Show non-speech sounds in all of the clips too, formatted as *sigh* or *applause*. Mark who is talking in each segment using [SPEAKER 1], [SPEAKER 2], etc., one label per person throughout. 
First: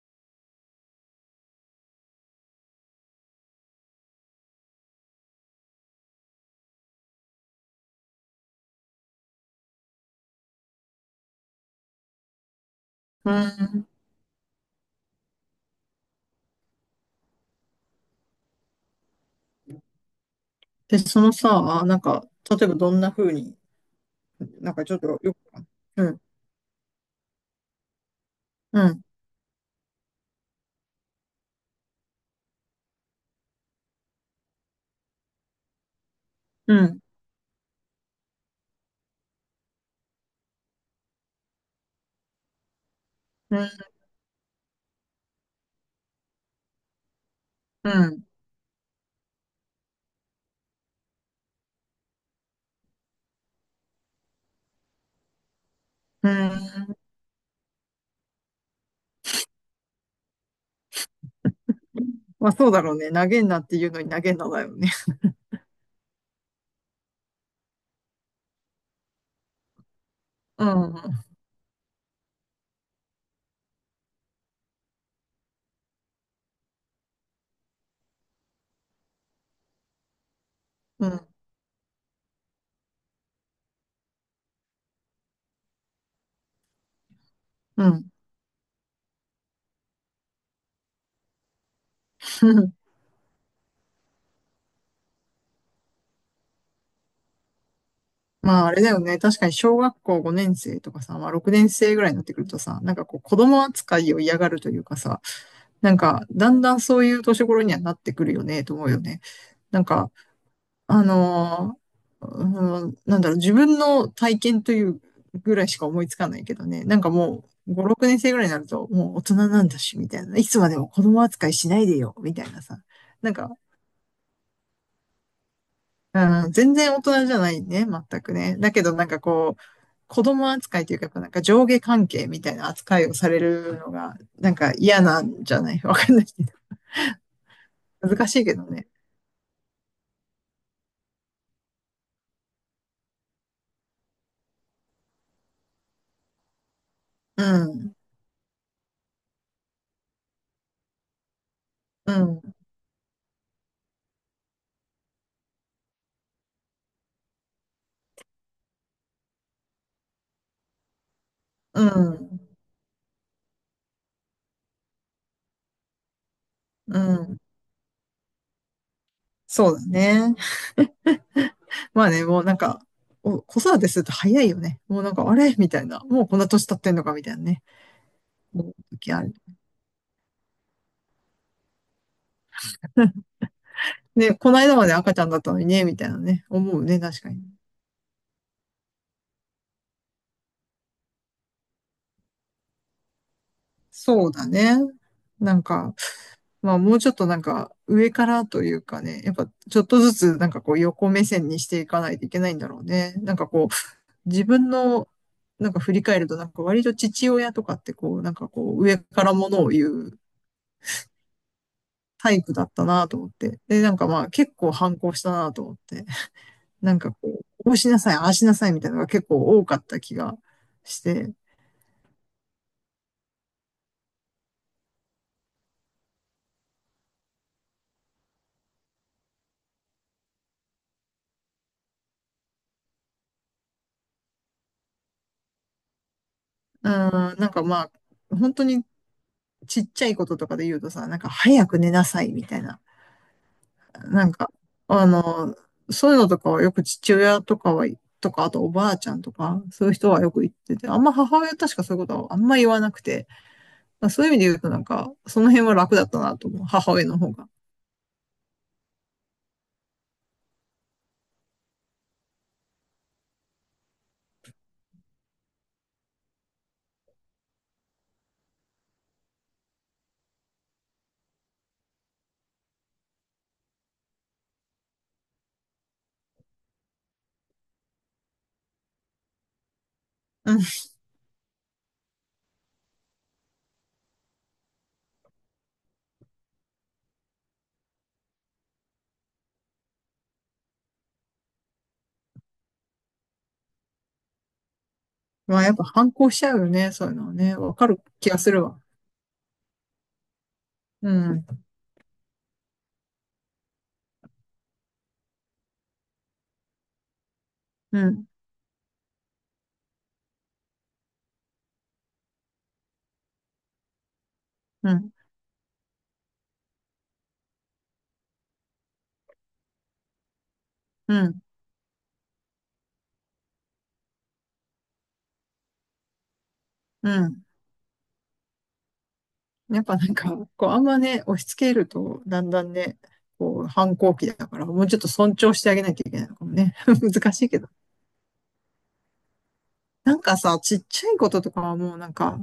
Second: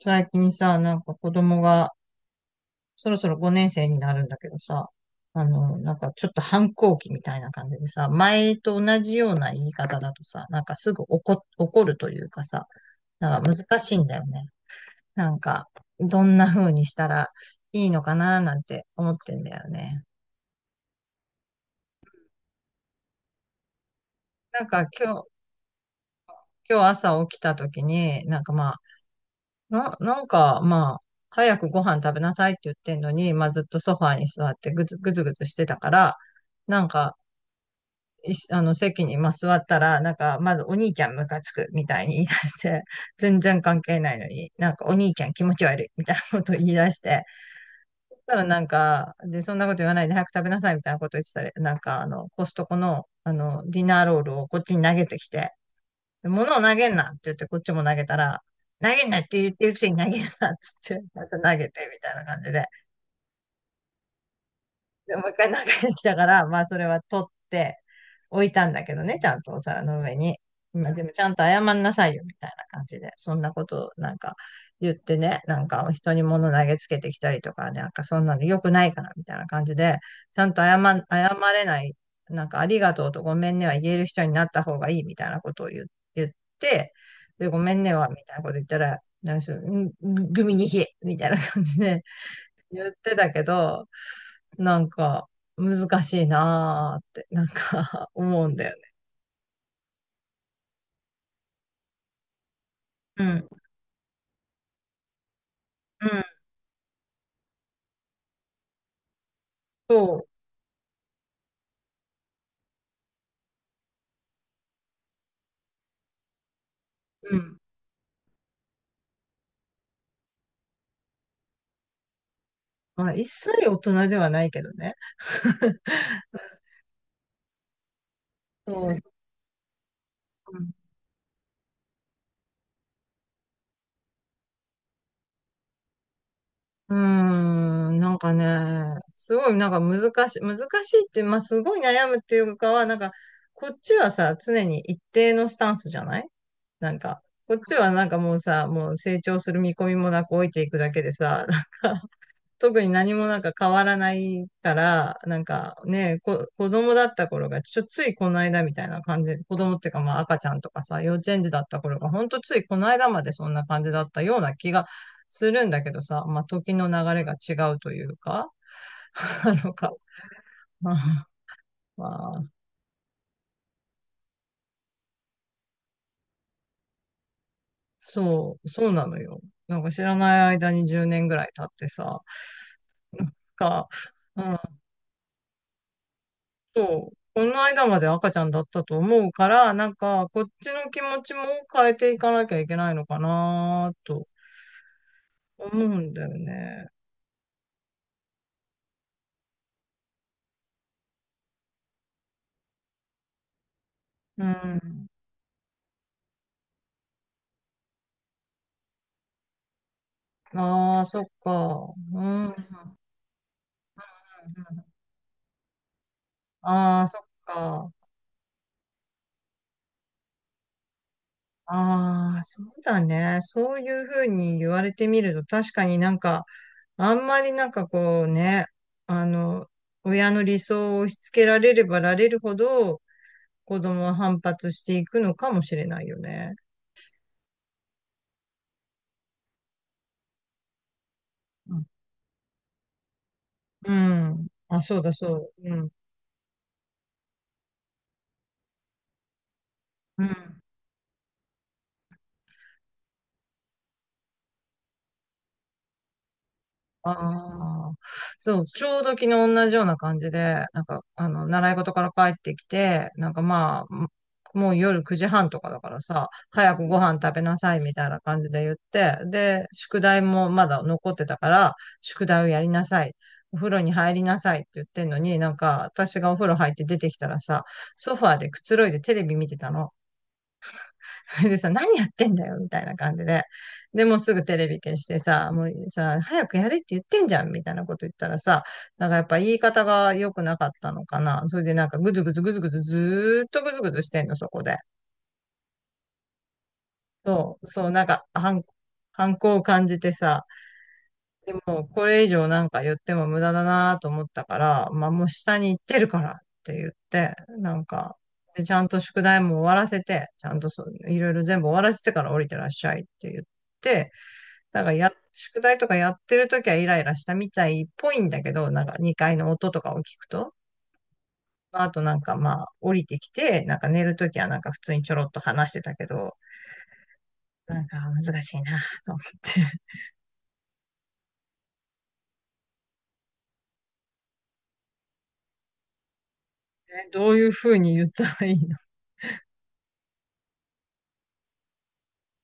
[SPEAKER 1] 最近さ、なんか子供がそろそろ5年生になるんだけどさ、なんかちょっと反抗期みたいな感じでさ、前と同じような言い方だとさ、なんかすぐ怒るというかさ、
[SPEAKER 2] う
[SPEAKER 1] なんか難
[SPEAKER 2] ん。
[SPEAKER 1] しいんだよね。なんか、どんな風にしたらいいのかななんて思ってんだよね。
[SPEAKER 2] で、そのさ、例えばどんな風に、
[SPEAKER 1] なん
[SPEAKER 2] なんか
[SPEAKER 1] か
[SPEAKER 2] ちょっと
[SPEAKER 1] 今
[SPEAKER 2] よ
[SPEAKER 1] 日、
[SPEAKER 2] く、うん、
[SPEAKER 1] 今日朝起きた時に、なんかまあ、
[SPEAKER 2] うん、
[SPEAKER 1] なんかまあ、早くご飯食べなさいって言ってんのに、まあずっとソファーに座ってぐずぐずぐずしてたから、
[SPEAKER 2] う
[SPEAKER 1] なん
[SPEAKER 2] ん、
[SPEAKER 1] か、いしあの、席にまあ座ったら、なんか、まずお兄ちゃんムカつくみたいに言い出して、*laughs* 全
[SPEAKER 2] う
[SPEAKER 1] 然
[SPEAKER 2] ん、
[SPEAKER 1] 関係ないのに、なんかお兄ちゃん気持ち悪いみたいなことを言い出して、
[SPEAKER 2] う
[SPEAKER 1] そし
[SPEAKER 2] ん、
[SPEAKER 1] たらなんか、で、そんなこと言わないで早く食べなさいみたいなこと言ってたら、なんか、コストコの、ディナーロールをこっちに投げてきて、
[SPEAKER 2] う
[SPEAKER 1] 物を投げん
[SPEAKER 2] ん。
[SPEAKER 1] なって言ってこっちも投げたら、投げんなって言ってるくせに投げんなっつって、また投げてみたいな感
[SPEAKER 2] ま
[SPEAKER 1] じ
[SPEAKER 2] あ
[SPEAKER 1] で、
[SPEAKER 2] そうだろうね。投げんなっていうのに投げんなだよね。
[SPEAKER 1] でもう一回中に来たから、まあそれは取って置いたんだけどね、ちゃんとお皿の上に。
[SPEAKER 2] う
[SPEAKER 1] まあでもち
[SPEAKER 2] ん、
[SPEAKER 1] ゃんと謝んなさいよみたいな感じで、そんなことなんか言ってね、なんか人に物投げつけてきたりとかね、なんかそんなの良くないからみたいな感じで、ちゃんと
[SPEAKER 2] うん、
[SPEAKER 1] 謝れない、なんかありがとうとごめんねは言える人になった方がいいみたいなことを言って、で、ごめん
[SPEAKER 2] う
[SPEAKER 1] ね
[SPEAKER 2] ん。
[SPEAKER 1] はみたいなこと言ったら、なんかそのグミに冷えみたいな感じで、言っ
[SPEAKER 2] *laughs*
[SPEAKER 1] てたけど、なんか難しいなーって、なんか *laughs* 思うん
[SPEAKER 2] まあ
[SPEAKER 1] だ
[SPEAKER 2] あ
[SPEAKER 1] よ
[SPEAKER 2] れ
[SPEAKER 1] ね。
[SPEAKER 2] だよね。確かに小学校5年生とかさ、まあ6年生ぐらいになってくるとさ、なんかこう
[SPEAKER 1] う
[SPEAKER 2] 子
[SPEAKER 1] ん。
[SPEAKER 2] 供扱いを嫌がるというかさ、なん
[SPEAKER 1] うん。
[SPEAKER 2] かだんだんそういう年頃にはなってくるよね、と思うよね。なんか、
[SPEAKER 1] そ
[SPEAKER 2] あのー、うん、なんだろう、自分の体験というぐらいしか思いつかないけどね。なんか
[SPEAKER 1] う。う
[SPEAKER 2] も
[SPEAKER 1] ん。
[SPEAKER 2] う、5、6年生ぐらいになると、もう大人なんだし、みたいな。いつまでも子供扱いしないでよ、みたいなさ。
[SPEAKER 1] まあ、一
[SPEAKER 2] なんか、
[SPEAKER 1] 切大人ではないけどね。*laughs*
[SPEAKER 2] うん、全然大人じゃないね、全くね。だ
[SPEAKER 1] そ
[SPEAKER 2] けど
[SPEAKER 1] う。
[SPEAKER 2] なんかこう、子供扱いというか、やっぱなんか上下関係みたいな扱いをされるのが、なんか嫌なんじゃない？ *laughs* わかんないけど。
[SPEAKER 1] うん、うーんなん
[SPEAKER 2] 難
[SPEAKER 1] か
[SPEAKER 2] しいけどね。
[SPEAKER 1] ね、すごいなんか難しいって、まあすごい悩むっていうかは、なんか、こっちはさ、常に一定のスタンスじゃないなんか、
[SPEAKER 2] う
[SPEAKER 1] こっちは
[SPEAKER 2] ん、
[SPEAKER 1] なんかもうさ、もう成長する見込みもなく置いていくだけでさ、
[SPEAKER 2] うん、
[SPEAKER 1] 特に何もなんか変わらないから、なんかね、子供だった頃が、ついこの間みたいな感じ、子供っていうかまあ赤ちゃんとかさ、幼稚園児だった
[SPEAKER 2] う
[SPEAKER 1] 頃が、ほんと
[SPEAKER 2] ん、
[SPEAKER 1] ついこの間までそんな感じだったような気がするんだけどさ、まあ時の
[SPEAKER 2] う
[SPEAKER 1] 流れが
[SPEAKER 2] ん。
[SPEAKER 1] 違うというか、*laughs* な
[SPEAKER 2] そ
[SPEAKER 1] の
[SPEAKER 2] うだ
[SPEAKER 1] か、
[SPEAKER 2] ね。
[SPEAKER 1] *laughs* まあ、
[SPEAKER 2] まあね、
[SPEAKER 1] ま
[SPEAKER 2] もうなん
[SPEAKER 1] あ
[SPEAKER 2] か、お子育てすると早いよね。もうなんか、あれみたいな。もうこんな年経ってんのかみたいなね。
[SPEAKER 1] そう、
[SPEAKER 2] 思う
[SPEAKER 1] そうな
[SPEAKER 2] 時
[SPEAKER 1] の
[SPEAKER 2] ある。
[SPEAKER 1] よ。なんか知らない間に10年ぐらい経ってさ、なんか、
[SPEAKER 2] ね、
[SPEAKER 1] う
[SPEAKER 2] こ
[SPEAKER 1] ん
[SPEAKER 2] の間まで赤ちゃんだったのにね、みたいなね。思うね、
[SPEAKER 1] そう、
[SPEAKER 2] 確かに。
[SPEAKER 1] この間まで赤ちゃんだったと思うから、なんか、こっちの気持ちも変えていかなきゃいけないのかなと
[SPEAKER 2] そうだね。なん
[SPEAKER 1] 思う
[SPEAKER 2] か、
[SPEAKER 1] んだよ
[SPEAKER 2] まあ
[SPEAKER 1] ね。
[SPEAKER 2] もうちょっとなんか、上からというかね、やっぱちょっとずつなんかこう横目線にしていかないといけないんだろうね。なんかこう、自
[SPEAKER 1] う
[SPEAKER 2] 分の
[SPEAKER 1] ん。
[SPEAKER 2] なんか振り返ると、なんか割と父親とかってこう、なんかこう、上からものを言う
[SPEAKER 1] ああ、そっか。う
[SPEAKER 2] 体育
[SPEAKER 1] ん。
[SPEAKER 2] だったなと思って。で、なんかまあ結構反抗したなと思って。*laughs* なん
[SPEAKER 1] ああ、
[SPEAKER 2] かこ
[SPEAKER 1] そっ
[SPEAKER 2] う、こうし
[SPEAKER 1] か。
[SPEAKER 2] なさい、ああしなさいみたいなのが結構多かった気がして。
[SPEAKER 1] ああ、そうだね。そういうふうに言われてみると、確かになんか、あんまりなんかこうね、あの、親の理想を押し付けられればられるほど、子供は反発していくのかもしれないよね。
[SPEAKER 2] うん、なんかまあ、本当にちっちゃいこととかで言うとさ、なんか早く寝なさいみたいな。
[SPEAKER 1] う
[SPEAKER 2] なん
[SPEAKER 1] ん。
[SPEAKER 2] か、
[SPEAKER 1] あ、そう
[SPEAKER 2] あ
[SPEAKER 1] だ、そう。
[SPEAKER 2] の、
[SPEAKER 1] うん。
[SPEAKER 2] そういうのとかはよく父親とかは、とか、あとおばあちゃんとか、そういう人は
[SPEAKER 1] う
[SPEAKER 2] よく言っ
[SPEAKER 1] ん。
[SPEAKER 2] てて、あんま母親確かそういうことはあんま言わなくて、まあそういう意味で言うとなんか、その辺は楽だったなと思う、母親
[SPEAKER 1] あ
[SPEAKER 2] の方が。
[SPEAKER 1] あ。そう、ちょうど昨日同じような感じで、なんか、習い事から帰ってきて、なんかまあ、もう夜9時半とかだからさ、早くご飯食べなさいみたいな感じで言って、で、宿題もまだ残ってたから、宿題をやりなさい。お風呂に入りなさいって言ってんのに、なんか私がお風呂入って出てきたらさ、ソファーでくつろいでテレビ見てたの。
[SPEAKER 2] うん。
[SPEAKER 1] *laughs* でさ、何やってんだよ、みたいな感じで。で、もうすぐテレビ消してさ、もうさ、早くやれって言ってんじゃん、みたいなこと言ったらさ、なんかやっぱ言い方が良くなかったのかな。それでなんかぐずぐずぐずぐずずーっとぐずぐずしてんの、そこで。
[SPEAKER 2] まあ、やっぱ反抗しちゃうよね。そういうのはね。
[SPEAKER 1] そう、
[SPEAKER 2] わか
[SPEAKER 1] そう、
[SPEAKER 2] る
[SPEAKER 1] なんか
[SPEAKER 2] 気がす
[SPEAKER 1] 反、
[SPEAKER 2] るわ。
[SPEAKER 1] 反抗を感じてさ、
[SPEAKER 2] うん。
[SPEAKER 1] でもこれ以上なんか言っても無駄だなと思ったから、まあもう下に行ってるからって言って、なん
[SPEAKER 2] う
[SPEAKER 1] か、
[SPEAKER 2] ん。
[SPEAKER 1] で、ちゃんと宿題も終わらせて、ちゃんとそう、いろいろ全部終わらせてから降りてらっしゃいって言って、だから
[SPEAKER 2] うん。
[SPEAKER 1] 宿題とかやってるときはイライラしたみたいっぽいんだけど、なんか2階の音とかを聞くと、
[SPEAKER 2] うん。
[SPEAKER 1] あとなんかまあ降りてきて、なんか寝るときはなんか普通にちょろっと話してたけど、
[SPEAKER 2] うん。
[SPEAKER 1] なんか難しいなと思って
[SPEAKER 2] やっぱなんか、こう、あんまね、押し付けると、だんだんね、こう、反抗期だから、もうちょっと尊重してあげなきゃいけないのかもね。*laughs*
[SPEAKER 1] *laughs* ど
[SPEAKER 2] 難
[SPEAKER 1] う
[SPEAKER 2] し
[SPEAKER 1] い
[SPEAKER 2] い
[SPEAKER 1] う
[SPEAKER 2] けど。
[SPEAKER 1] ふうに言ったらいいの
[SPEAKER 2] なんかさ、ちっちゃいこととかはもうなんか、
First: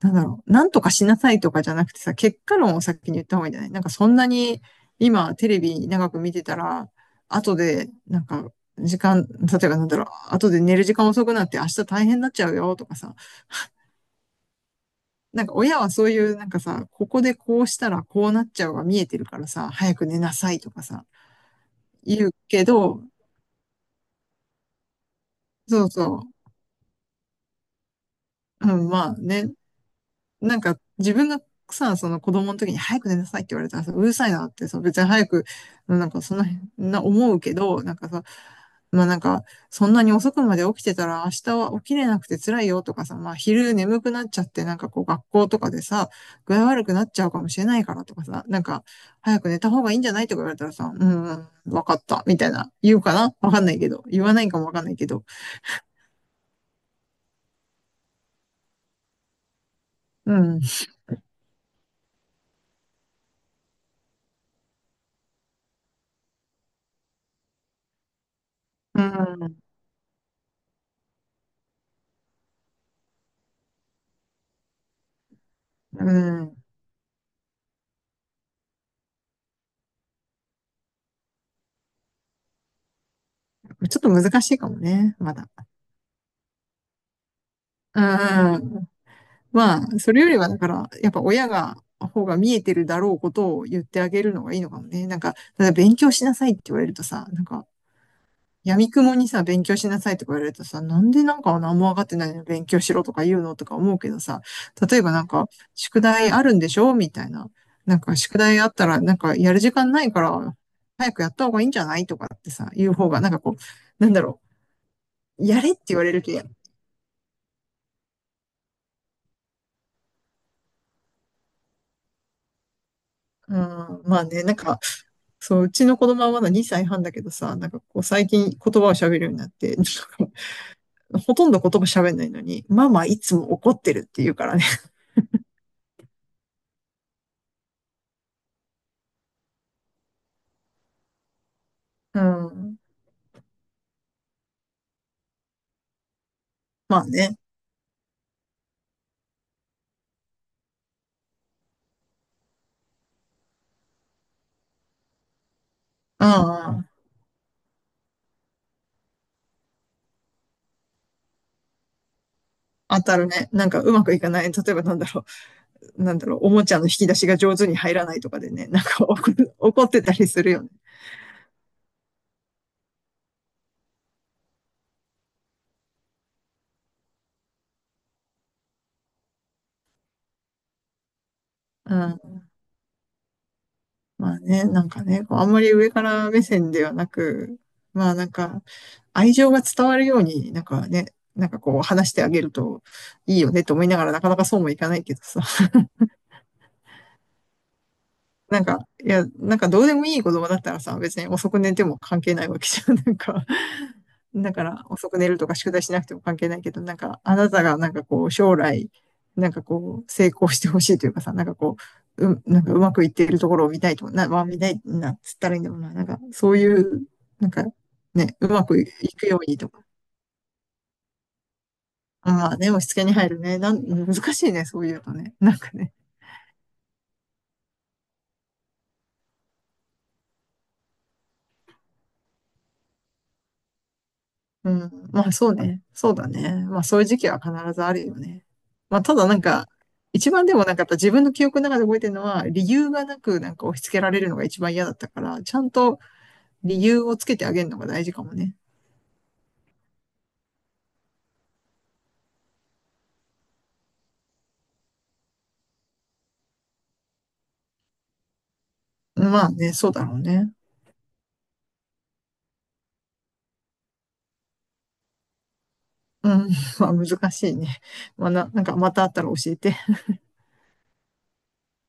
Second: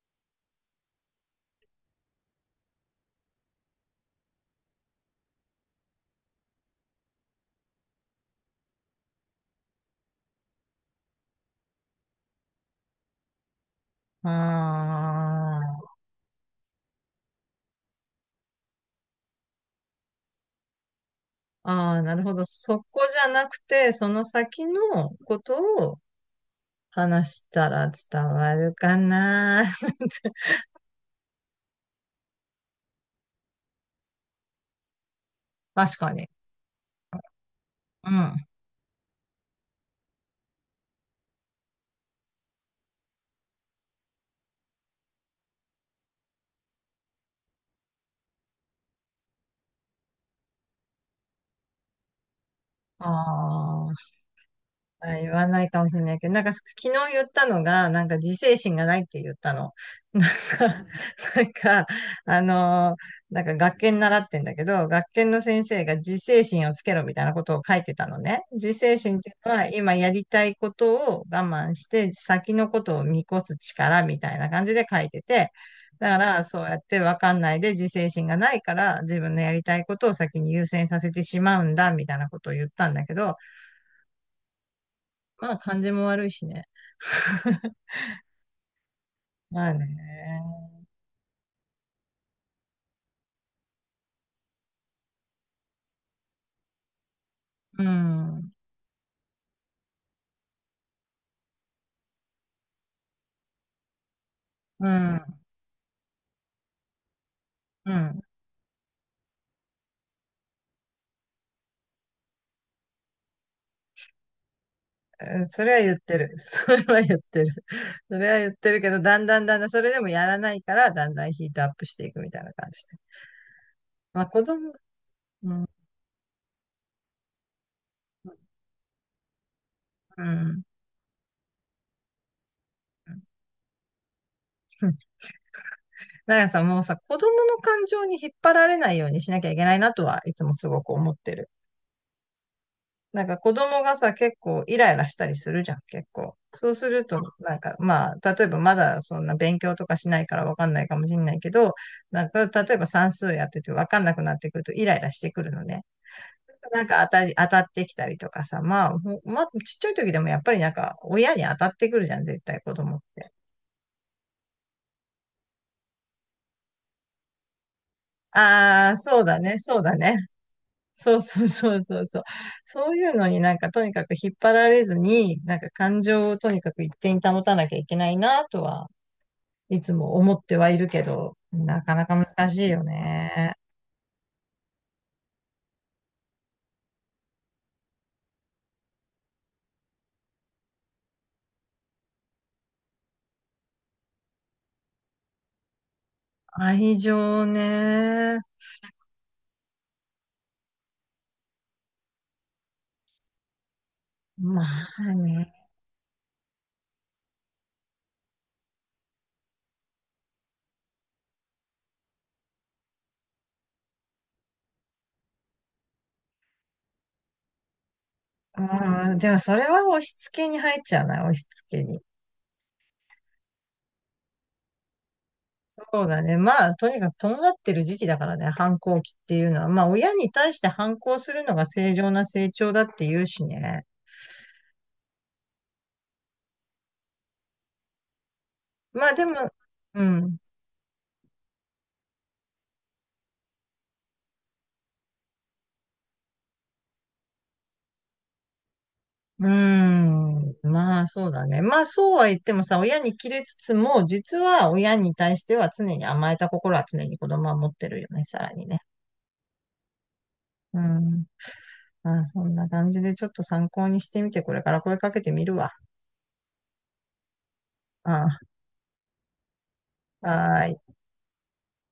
[SPEAKER 2] なんだろう、なんとかしなさいとかじゃなくてさ、結果論を先に言った方がいいんじゃない？なんかそんなに今テレビ長く見てたら、後でなんか時間、例えばなんだろう、後で寝る時間遅くなって明日大変になっちゃうよとかさ、なんか親
[SPEAKER 1] あ
[SPEAKER 2] はそういうなんかさ、ここでこうしたらこうなっちゃうが見えてるからさ、早く寝なさいとかさ、
[SPEAKER 1] あ、ああ、なる
[SPEAKER 2] 言う
[SPEAKER 1] ほど。
[SPEAKER 2] け
[SPEAKER 1] そこ
[SPEAKER 2] ど、
[SPEAKER 1] じゃなくて、その先のこ
[SPEAKER 2] そ
[SPEAKER 1] と
[SPEAKER 2] う
[SPEAKER 1] を
[SPEAKER 2] そ
[SPEAKER 1] 話したら伝わ
[SPEAKER 2] う、う
[SPEAKER 1] る
[SPEAKER 2] ん、
[SPEAKER 1] か
[SPEAKER 2] まあね、
[SPEAKER 1] な
[SPEAKER 2] な
[SPEAKER 1] *laughs*
[SPEAKER 2] んか自分がさ、その子供の時に早く寝なさいって言われたらさ、うるさいなってさ、別に早く、
[SPEAKER 1] 確
[SPEAKER 2] なん
[SPEAKER 1] か
[SPEAKER 2] か
[SPEAKER 1] に。
[SPEAKER 2] そんな、な思うけど、なんか
[SPEAKER 1] うん。
[SPEAKER 2] さ、
[SPEAKER 1] あ
[SPEAKER 2] まあなんか、そんなに遅くまで起きてたら明日は起きれなくて辛いよとかさ、まあ昼眠くなっちゃってなんかこう学校とかでさ、具合悪くなっちゃうかもしれないからとかさ、なんか早く寝た方がいいんじゃない？とか言われたらさ、うん、わかった、みたいな、言うかなわかんない
[SPEAKER 1] あ。
[SPEAKER 2] けど、言わないかもわかんないけ
[SPEAKER 1] あ、
[SPEAKER 2] ど、
[SPEAKER 1] 言わないかもしれないけど、なんか昨日言ったのが、なんか自制心がないって言ったの。*laughs* な
[SPEAKER 2] うん、
[SPEAKER 1] んか、なんか、なんか学研習ってんだけど、学研の先生が自制心をつけろみたいなことを書いてたのね。自制
[SPEAKER 2] う
[SPEAKER 1] 心っていうの
[SPEAKER 2] ん、
[SPEAKER 1] は、今やりたいことを我慢して、先のことを見越す力みたいな感じで書いてて、
[SPEAKER 2] う
[SPEAKER 1] だから、
[SPEAKER 2] ん、
[SPEAKER 1] そうやってわかんないで自制心がないから、自分のやりたいことを先に優先させてしまうんだ、みたいなことを言ったんだけど、
[SPEAKER 2] ちょっと難しいかもね、まだ。
[SPEAKER 1] まあ、感じも悪いしね。*laughs*
[SPEAKER 2] うん。
[SPEAKER 1] まあ
[SPEAKER 2] まあ、それよりは、
[SPEAKER 1] ね。
[SPEAKER 2] だから、やっぱ親が、方が見えてるだろうことを言ってあげるのがいいのかもね。なんか、ただ勉強しなさいって言われるとさ、なんか、
[SPEAKER 1] うん、うん、
[SPEAKER 2] 闇雲にさ、勉強しなさいとか言われるとさ、なんでなんか何も分かってないのに勉強しろとか言うのとか思うけどさ、
[SPEAKER 1] う
[SPEAKER 2] 例えば
[SPEAKER 1] ん。
[SPEAKER 2] なんか、宿題あるんでしょみたいな。
[SPEAKER 1] う
[SPEAKER 2] なんか、
[SPEAKER 1] ん
[SPEAKER 2] 宿題あったら、なんか、やる時間ないから、早くやった方がいいんじゃない？とかってさ、言う方が、なんかこう、なんだろう、や
[SPEAKER 1] そ
[SPEAKER 2] れっ
[SPEAKER 1] れ
[SPEAKER 2] て
[SPEAKER 1] は言
[SPEAKER 2] 言
[SPEAKER 1] っ
[SPEAKER 2] われ
[SPEAKER 1] て
[SPEAKER 2] る
[SPEAKER 1] る。*laughs*
[SPEAKER 2] けど、
[SPEAKER 1] それは言ってる。それは言ってるけど、だんだんだんだん、それでもやらないから、だんだんヒートアップしていくみたいな感じで。
[SPEAKER 2] うん、ま
[SPEAKER 1] ま
[SPEAKER 2] あ
[SPEAKER 1] あ
[SPEAKER 2] ね、
[SPEAKER 1] 子
[SPEAKER 2] なん
[SPEAKER 1] 供、
[SPEAKER 2] か、そう、うちの子供はまだ2歳半だけどさ、なんかこう最近言葉を喋るようになって、なん
[SPEAKER 1] う
[SPEAKER 2] か
[SPEAKER 1] ん。
[SPEAKER 2] ほとんど言葉喋んないのに、ママいつも怒ってるって言うからね。
[SPEAKER 1] *laughs* なんかさ、もうさ、子供の感情に引っ張られないようにしなきゃいけないなとはいつもすごく思ってる。
[SPEAKER 2] うん。
[SPEAKER 1] なんか子供がさ、結構イライラしたりするじゃん、結構。そうす
[SPEAKER 2] まあ
[SPEAKER 1] ると、
[SPEAKER 2] ね。
[SPEAKER 1] なんかまあ、例えばまだそんな勉強とかしないからわかんないかもしんないけど、なんか例えば算数やっててわかんなくなってくるとイライラしてくるのね。
[SPEAKER 2] うんう
[SPEAKER 1] なん
[SPEAKER 2] ん。
[SPEAKER 1] か当たってきたりとかさ、まあ、ちっちゃい時でもやっぱりなんか親に当たってくるじゃん、絶対子供っ
[SPEAKER 2] 当たる
[SPEAKER 1] て。
[SPEAKER 2] ね。なんかうまくいかない。例えばなんだろう。なんだろう。おもちゃの引き出しが上手に入らないとかでね。なん
[SPEAKER 1] ああ、
[SPEAKER 2] か
[SPEAKER 1] そう
[SPEAKER 2] 怒
[SPEAKER 1] だ
[SPEAKER 2] る
[SPEAKER 1] ね、そ
[SPEAKER 2] 怒
[SPEAKER 1] う
[SPEAKER 2] っ
[SPEAKER 1] だ
[SPEAKER 2] てた
[SPEAKER 1] ね。
[SPEAKER 2] りするよね。
[SPEAKER 1] そうそうそうそうそう。そういうのになんかとにかく引っ張られずに、なんか感情をとにかく一定に保たなきゃいけないなとはいつも思ってはいるけど、な
[SPEAKER 2] う
[SPEAKER 1] かなか
[SPEAKER 2] ん。
[SPEAKER 1] 難しいよね。
[SPEAKER 2] まあね、なんかね、こうあんまり上から目線ではなく、まあなんか、愛情が伝わるように、なんかね、なんかこう話してあげるといいよねと思いながら、なかなかそうもいかないけどさ。
[SPEAKER 1] 愛情ね。
[SPEAKER 2] なんか、いや、なんかどうでもいい子供だったらさ、別に遅く寝ても関係ないわけじゃん。*laughs* なんか、だか
[SPEAKER 1] ま
[SPEAKER 2] ら遅
[SPEAKER 1] あ
[SPEAKER 2] く寝ると
[SPEAKER 1] ね。
[SPEAKER 2] か宿題しなくても関係ないけど、なんか、あなたがなんかこう、将来、なんかこう、成功してほしいというかさ、なんかうまくいっているところを見たいと、まあ見たいな、つったらいいんだろうな。なんか、そういう、なんか、ね、うまくい
[SPEAKER 1] うん、
[SPEAKER 2] く
[SPEAKER 1] で
[SPEAKER 2] よ
[SPEAKER 1] も
[SPEAKER 2] う
[SPEAKER 1] そ
[SPEAKER 2] に
[SPEAKER 1] れ
[SPEAKER 2] とか。
[SPEAKER 1] は押し付けに入っちゃうな、押し付けに。
[SPEAKER 2] まあね、押し付けに入るね。難しいね、そういうのね。なんかね。
[SPEAKER 1] そうだね。まあ、とにかくとんがってる時期だからね、反抗期っていうのは。まあ、親に対して反抗するのが正常な成長だって言うしね。
[SPEAKER 2] うん。まあそうね。そうだね。まあそういう時期は必ずあるよね。まあ
[SPEAKER 1] ま
[SPEAKER 2] た
[SPEAKER 1] あ、で
[SPEAKER 2] だなん
[SPEAKER 1] も、
[SPEAKER 2] か、
[SPEAKER 1] う
[SPEAKER 2] 一
[SPEAKER 1] ん。
[SPEAKER 2] 番でもなんかやった自分の記憶の中で覚えてるのは、理由がなくなんか押し付けられるのが一番嫌だったから、ちゃんと理由をつけてあげるのが大事かもね。
[SPEAKER 1] うーん。まあ、そうだね。まあ、そうは言ってもさ、親に切れつつも、実は親に対しては常に甘えた心は常に子供は持ってるよね、さらにね。
[SPEAKER 2] まあね、そうだろうね。
[SPEAKER 1] うん。まあ、そんな感じでちょっと参考にしてみて、これから声かけてみるわ。
[SPEAKER 2] うん。*laughs* まあ難しいね。
[SPEAKER 1] うん。は
[SPEAKER 2] なんかまたあったら教えて。
[SPEAKER 1] ーい。